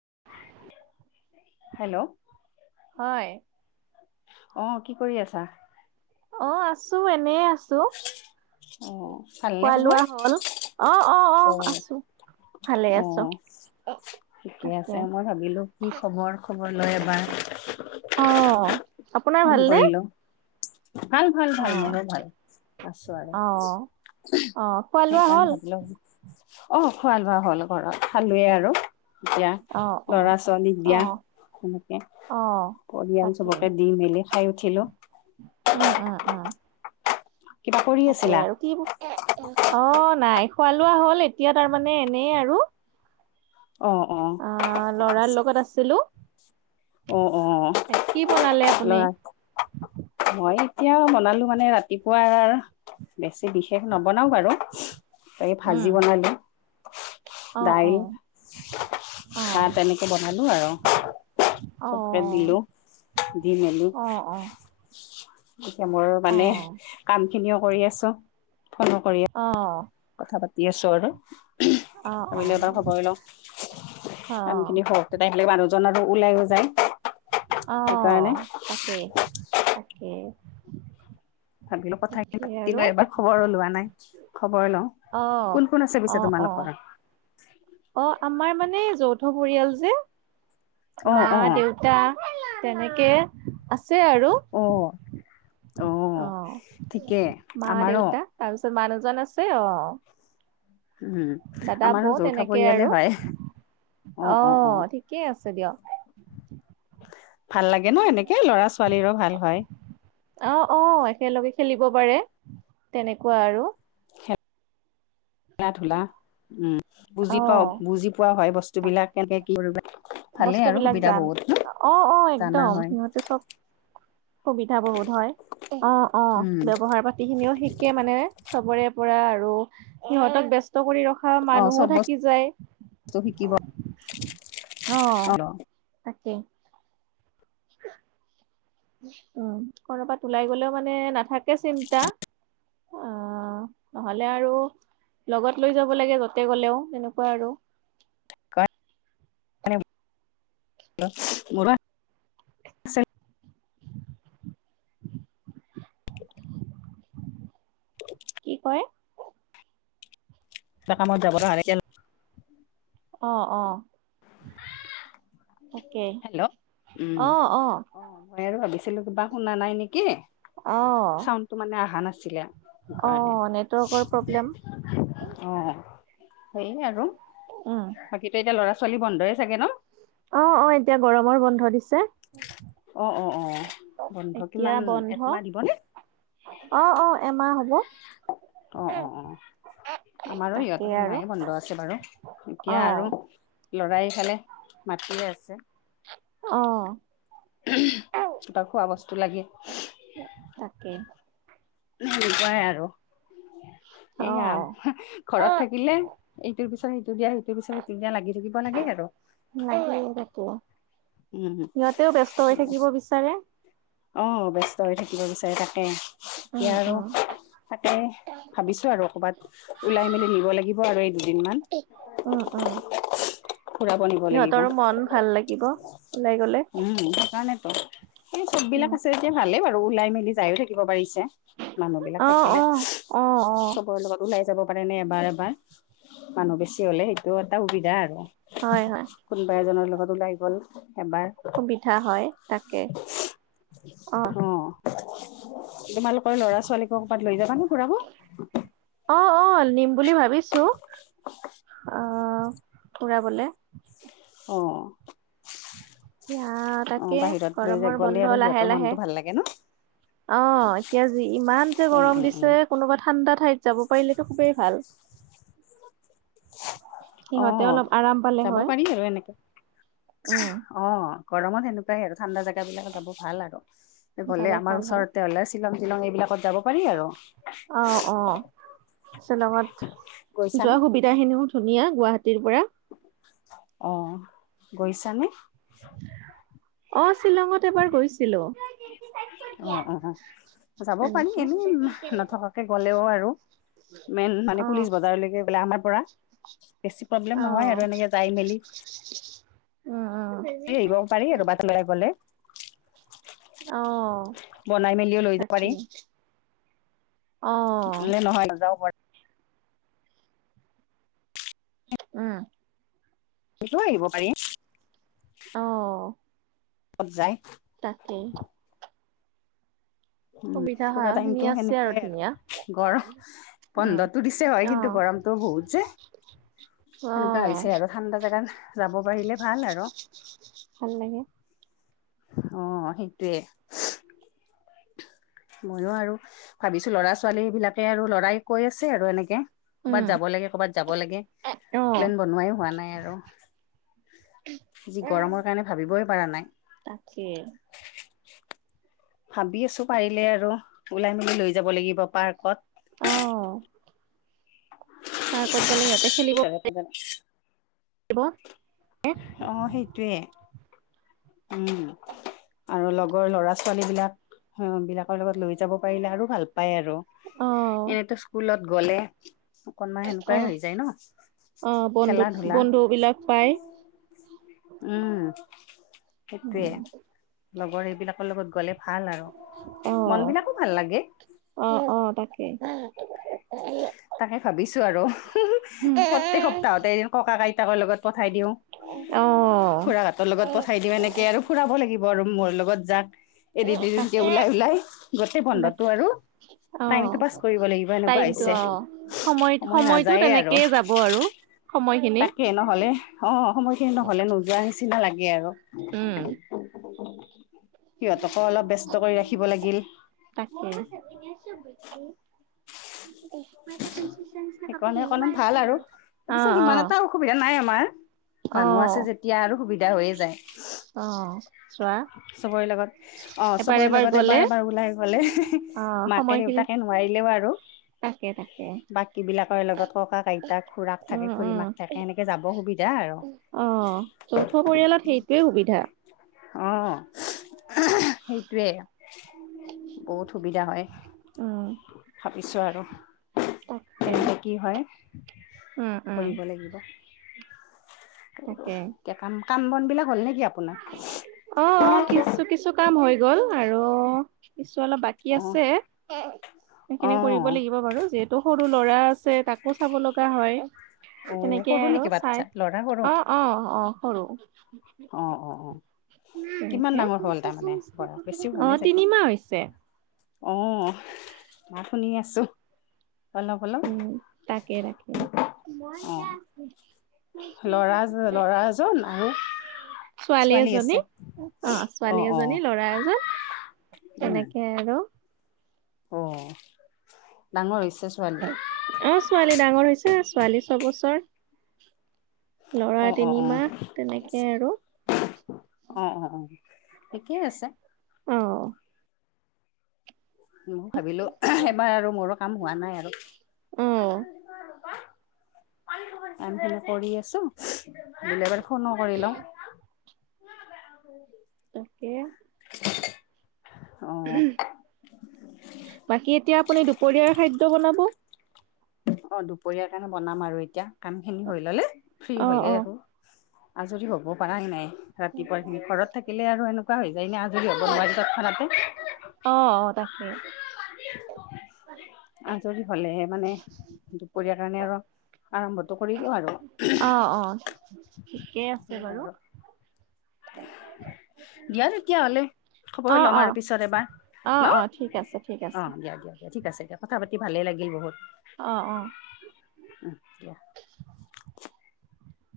[unintelligible] Hello হয় অ কি কৰি আছা অ আছো এনে আছো অ ভালনে খোৱা খবৰ লোৱা হল অ অ অ আছো ভালে অ আছ ঠিকে আছে মই ভাবিলো কি খবৰ খবৰ লয় এবাৰ অ [unintelligible] আপোনাৰ ভালনে কৰিলো ভাল ভাল অ ভাল মোৰো ভাল আছো আৰু অ অ খোৱা লোৱা সেইকাৰণে হ'ল ভাবিলো। অ, খোৱা-লোৱা হ'ল ঘৰত। খালোৱে আৰু এতিয়া অ অ ল'ৰা-ছোৱালীক অ দিয়া হেনেকে। অ পৰিয়াল তাকে চবকে দি খাই উঠিলো। উম, উম, উম। কিবা কৰি তাকে আছিলা আৰু কি বো অ নাই খোৱা লোৱা হ'ল এতিয়া তাৰমানে এনেই আৰু অ অ আহ লৰাৰ লগত আছিলো অ অ কি বনালে আপুনি ল'ৰা মই এতিয়া বনালো মানে ৰাতিপুৱাৰ বেছি বিশেষ নবনাও বাৰু এই উম ভাজি বনালো অ অ অ হাহ তেনেকে বনালো আৰু অ চবকে দিলো দি মেলি অ এতিয়া মোৰ অ অ মানে কাম খিনিও কৰি আছো অ [inaudible] অ', ভাবিলে বাৰ অ', খবৰ লওঁ কাম অ', খিনি হ তেতিয়া আহিলে মানুহজনৰ ওলাইও যায় আহ সেইকাৰণে তাকে তাকে ভাবিলো কথাখিনি তাকে পাতি আৰু লওঁ এবাৰ খবৰো লোৱা নাই খবৰ লওঁ অ', কোন কোন আছেছে পিছে অ', অ', তোমালোকৰ অ আমাৰ মানে যৌথ পৰিয়াল অ যে মা অ দেউতা তেনেকে আছে আৰু অ অ আহ ঠিকে মা আমাৰো দেউতা তাৰপিছত মানুহজন আছে অ উম দাদা, আমাৰো বৌ যৌথ তেনেকে পৰিয়ালে আৰু হয় অ ঠিকেই আছে। চতি অ ভাল লাগে ন? এনেকে ল, ৰা-ছোৱালীৰো ভাল হয়। অ', অ', একেলগে খেলিব পাৰে, তেনেকুৱা আৰু। খেলা-ধূলা, উম বুজি পাও। অ', বুজি পোৱা হয় বস্তু বিলাক। কেনেকে কি কৰিব ভালে আৰু বস্তুবিলাক সুবিধা যান, বহুত ন অ-অ জানা একদম। হয় সিহঁতে চব সুবিধা বহুত হয়। অ-অ উম ব্যৱহাৰ পাতি খিনিও শিকে মানে চবৰে। পৰা আৰু সিহঁতক ব্যস্ত কৰি ৰখ অ চব মানুহো থাকি বস্তু যায়। শিকিব অ। কে উ, কৰবাত ওলাই গলেও মানে নাথাকে চিন্তা। [inaudible] অ, নহলে আৰু লগত লৈ যাব লাগে যতে গ'লেও, তেনেকুৱা আৰু। ক অ ম চ [unintelligible] কি কৰে? এ কামত যাব [unintelligible] অ, অ। তাকে, হেল্ল' অ-অ। ভাবিলোঁ কিবা শুনা নাই নেকি? অ', চাউনটো মানে অহা নাছিলে। অ নে অ', নেটৱৰ্কৰ প্ৰব্লেম। সেই আৰু উম। বাকী এতিয়া ল'ৰা-ছোৱালী বন্ধই চাগে ন? অ-অ এতিয়া গৰমৰ বন্ধ দিছে। অ, অ, অ। বন্ধ এতিয়া কিমান বন্ধ একমাহ দিবনে? মা হ'ব। অঁ অঁ অঁহ। আমাৰো তাকেই সিহঁতৰ আৰু মায়ে বন্ধ আছে বাৰু এতিয়া আৰু। অ'। ল'ৰাইফালে মাতিয়ে আছে। অহ। তাৰ খোৱা বস্তু লাগিল। তাকে। সেনেকুৱাই আৰু এইয়া অ', ঘৰত থাকিলে এইটোৰ পিছত সে শেটো দিয়া যিটো বিচাৰে সেইটো দিয়া লাগি থাকিব লাগে আৰু। লাগে তাকে উম সিহঁতেও ব্যস্ত হৈ থাকিব বিচাৰে। অহ ব্যস্ত হৈ থাকিব বিচাৰে তাকে। উম, এয়া আৰু উম, তাকে ভাবিছো আৰু কবাত ওলাই মেলি নিব লাগিব আৰু দুদিনমান উ, উ। ফুৰাব নিব লাগিব। লাগিব ওলাই গ'লে উম, সেইকাৰণেতো। এই চব বিলাক উম, আছে এতিয়া ভালেই বাৰু ওলাই মেলি যায়ো থাকিব পাৰিছে। মানুহ বিলাক অ', থাকিলে অ', অ', অ', চবৰে লগত ওলাই যাব পাৰে নে এবাৰ এবাৰ মানুহ বেছি হলে সেইটো এটা সুবিধা আৰু। হয়, হয়। কোনোবা এজনৰ ওলাই গল এবাৰ। সুবিধা হয় তাকে অ তোমালোকৰ ল'ৰা-ছোৱালীক ক'বাত লৈ যাবানে ফুৰাব? অ-অ নিম বুলি ভাবিছো। অ, ফুৰাবলে। অ। এয়া অ তাকে বাহিৰত লৈ য গৰমৰ গ'লে বন্ধ আৰু লাহে সিহঁতৰ লাহে মনটো ভাল লাগে ন অ এতিয়া জি ইমান যে উম গৰম উম উম দিছে কোনোবা ঠাণ্ডা ঠাইত। যাব পাৰিলেতো খুবেই ভাল। সিহঁতে আহ অলপ আৰাম পালে যাব হয় পাৰি আৰু এনেকে উম, অ। গৰমত সেনেকুৱাই আৰু ঠাণ্ডা জাগাব বিলাক যাব ভাল আৰু যাব বলে আমাৰ ভাল হয়। ওচৰতে হ'লে শ্বিলং। এইবিলাকত যাব পাৰি আৰু। অ', অ', শ্বিলঙত গৈছানে যোৱা সুবিধা খিনিও ধুনীয়া গুৱাহাটীৰ পৰা। অ গৈছানে। অ শ্বিলঙত এবাৰ গৈছিলো। অ অ যাব পাৰি তেনেকে এনেই নথকাকে গলেও আৰু। মেইন মানে অ', পুলিচছ বজাৰলৈকে বোলে আমাৰ। পৰা বেছি প্ৰব্লেম নহয় আৰু অ', এনেকে যাই মেলি। উম উম। ত আহিবও পাৰি গলে। অ। বনাই মেলিও লৈ যাব পাৰি। তাকেই অ', নে নহয় না যাব পাৰি। উম। সেইটো আহিব পাৰিম। অ'। ক'ত যায়। তাকেই। উম সুবিধা পুৰা খিনি টাইমতটো আছে আৰু সেনেকুৱাই ধুনীয়া আৰু গৰম উম, বন্ধটো দিছে হয় কিন্তু অ', গৰম। গৰমটো বহুত যে। সেনেকুৱা অ'। হৈছে আৰু ঠাণ্ডা জোগাত যাব পাৰিলে ভাল আৰু। ভাল লাগে। অ সেইটোৱে। ময়ো আৰু ভাবিছো ল'ৰা ছোৱালী বিলাকে আৰু লৰাই কৈ আছে আৰু এনেকে। উম, কৰ'বাত যাব লাগে কৰ'ৰবাত যাব লাগে অ', প্লেন বনোৱাই হোৱা নাই আৰু। যি গৰমৰ কাৰণে ভাবিবই পাৰা নাই। তাকে ভাবি আছো পাৰিলে আৰু ওলাই মেলি লৈ যাব লাগিব পাৰ্কত। অ, পাৰ্কত গলে সিহতে খেলিব পাৰি। [unintelligible] পাৰিব। অ সেইটোয়ে উম। আৰু লগৰ ল'ৰা ছোৱালী বিলাক বিলাকৰ লগত লৈ যাব পাৰিলে আৰু ভাল। পায় আৰু অ', এনেতো স্কুলত গ'লে। অকনমান সেনেকুৱাই অ', হৈ যায় অ', ন বন্ধু খেলা ধূলা। বন্ধু বিলাক পাই। উম সেইটোয়ে লগৰ এইবিলাকৰ লগত গলে। ভাল আৰু মন অ', বিলাকো ভাল লাগে। অ', অ', তাকে। [unintelligible] তাকে ভাবিছো আৰু প্ৰত্যেক সপ্তাহতে ককা আইতাকৰ লগত পঠাই দিওঁ। অ। খুৰা হঁতক লগত পঠাই দিওঁ এনেকে আৰু ফুৰাব লাগিব আৰু মোৰ লগত যাক। এদিন দুদিনকে তাকে ওলাই ওলাই গোটেই বন্ধটো বাকী আৰু টাইম টো পাছ কৰিব লাগিব এনেকুৱা। ত হৈছে অ সময় সময়টো নাযায়ে আৰু তেনেকেইয়ে যাব আৰু। সময়খিনি তাকে নহলে অ সময় খিনি নহলে নোযোৱা নিচিনা লাগে আৰু। উম, [unintelligible] সিহঁতকো অলপ ব্যস্ত কৰি ৰাখিব লাগিল। তাকে। [unintelligible] সেইকণ সেইকন ভাল আৰু পিছে অ', সিমান অ', এটা অসুবিধা নাই আমাৰ। মানুহ অ', আছে যেতিয়া আৰু সুবিধা হৈয়ে যায়, অ', চোৱা চবৰে লগত। অ এবাৰ চবৰে লগত এবাৰ গ'লে এবাৰ ওলাই গলে অ', মাকে সময়খিনি দেউতাকে নোৱাৰিলেও আৰু। তাকে তাকে। বাকীবিলাকৰ লগত ককা, আইতাক খুৰাক থাকে, উম, খুৰি উম, মাক থাকে এনেকে যাব সুবি অ, যৌথ পৰিয়ালত সেইটোৱে সুবিধা। অ সেইটোৱে। বহুত সুবিধা হয় উম, ভাবিছোঁ আৰু। তাকে তেনেকৈ কি হয় উম, উম, কৰিব লাগিব। তাকে। এ কাম কাম -বনবিলাক হ'ল নে কি আপ অ অ কিছু কিছু কাম হৈ গল আৰু অলপ বাকী অ আছে, অ সেইখিনি কৰিব লাগিব বাৰু যিহে তো সৰু ল'ৰা আছে তাকো চাব লগা হয়। অ তেনেকে সৰু নেকি আৰু বাচ্ছা চাই ল'ৰা সৰু অ অ অ সৰু। অ অ অ। কিমান তেনেকে ডাঙৰ হ'ল তাৰমানে ব বেছি হোৱা অ নাই চাগে? তিনিমাহ হৈছে অ শুনি আছো? অলপ অলপ উম তাকে ৰাখে। অ লৰা -লৰা এজন আৰু ছোৱালী এজনী অ অ ছোৱালী অ এজনী, ল'ৰা এজন। উম তেনেকে আৰু। অ ডাঙৰ হৈছে। ছোৱালী অ ছোৱালী ডাঙৰ হৈছে ছোৱালী ছবছৰ লৰা অ অ অ তিনিমাহ ঠিকে আছে তেনেকে আৰু। অ অ অ ঠিকেই আছে। অ ম ভাবিলো উহু এবাৰ আৰু মোৰো কাম হোৱা নাই আৰু। অ কামখিনি কৰি আছো, বোলো এবাৰ ফোনো কৰি লওঁ। কা [inaudible] তাকে। অ উহুম, বাকী এতিয়া আপুনি দুপৰীয়াৰ খাদ্য বনাব? অ দুপৰীয়াৰ কাৰণে বনাম আৰু এতিয়া কামখিনি হৈ ললে ফ্ৰী অ অ হ'লেই আৰু। আজৰি হ'ব পৰা নাই, ৰাতিপুৱাখিনি ঘৰত থাকিলে আৰু এনেকুৱা হয়- যায়নে আজৰি হ'ব নোৱাৰি তৎক্ষণাতে। সে আজৰি হলেহে মানে দুপৰীয়াৰ কাৰণে আৰু আৰম্ভটো কৰি দিওঁ আৰু। ঠিকেই আছে সেয়াই বাৰু। আৰু দিয়া তেতিয়া হলে, খবৰ অ ল'ম অ আৰু পিছত এবাৰ অ ন। অ ঠিক আছে ঠিক অ আছে দিয়া দিয়া দিয়া ঠিক আছে দিয়া কথা পাতি ভালে লাগিল বহুত। অ অ। [inaudible]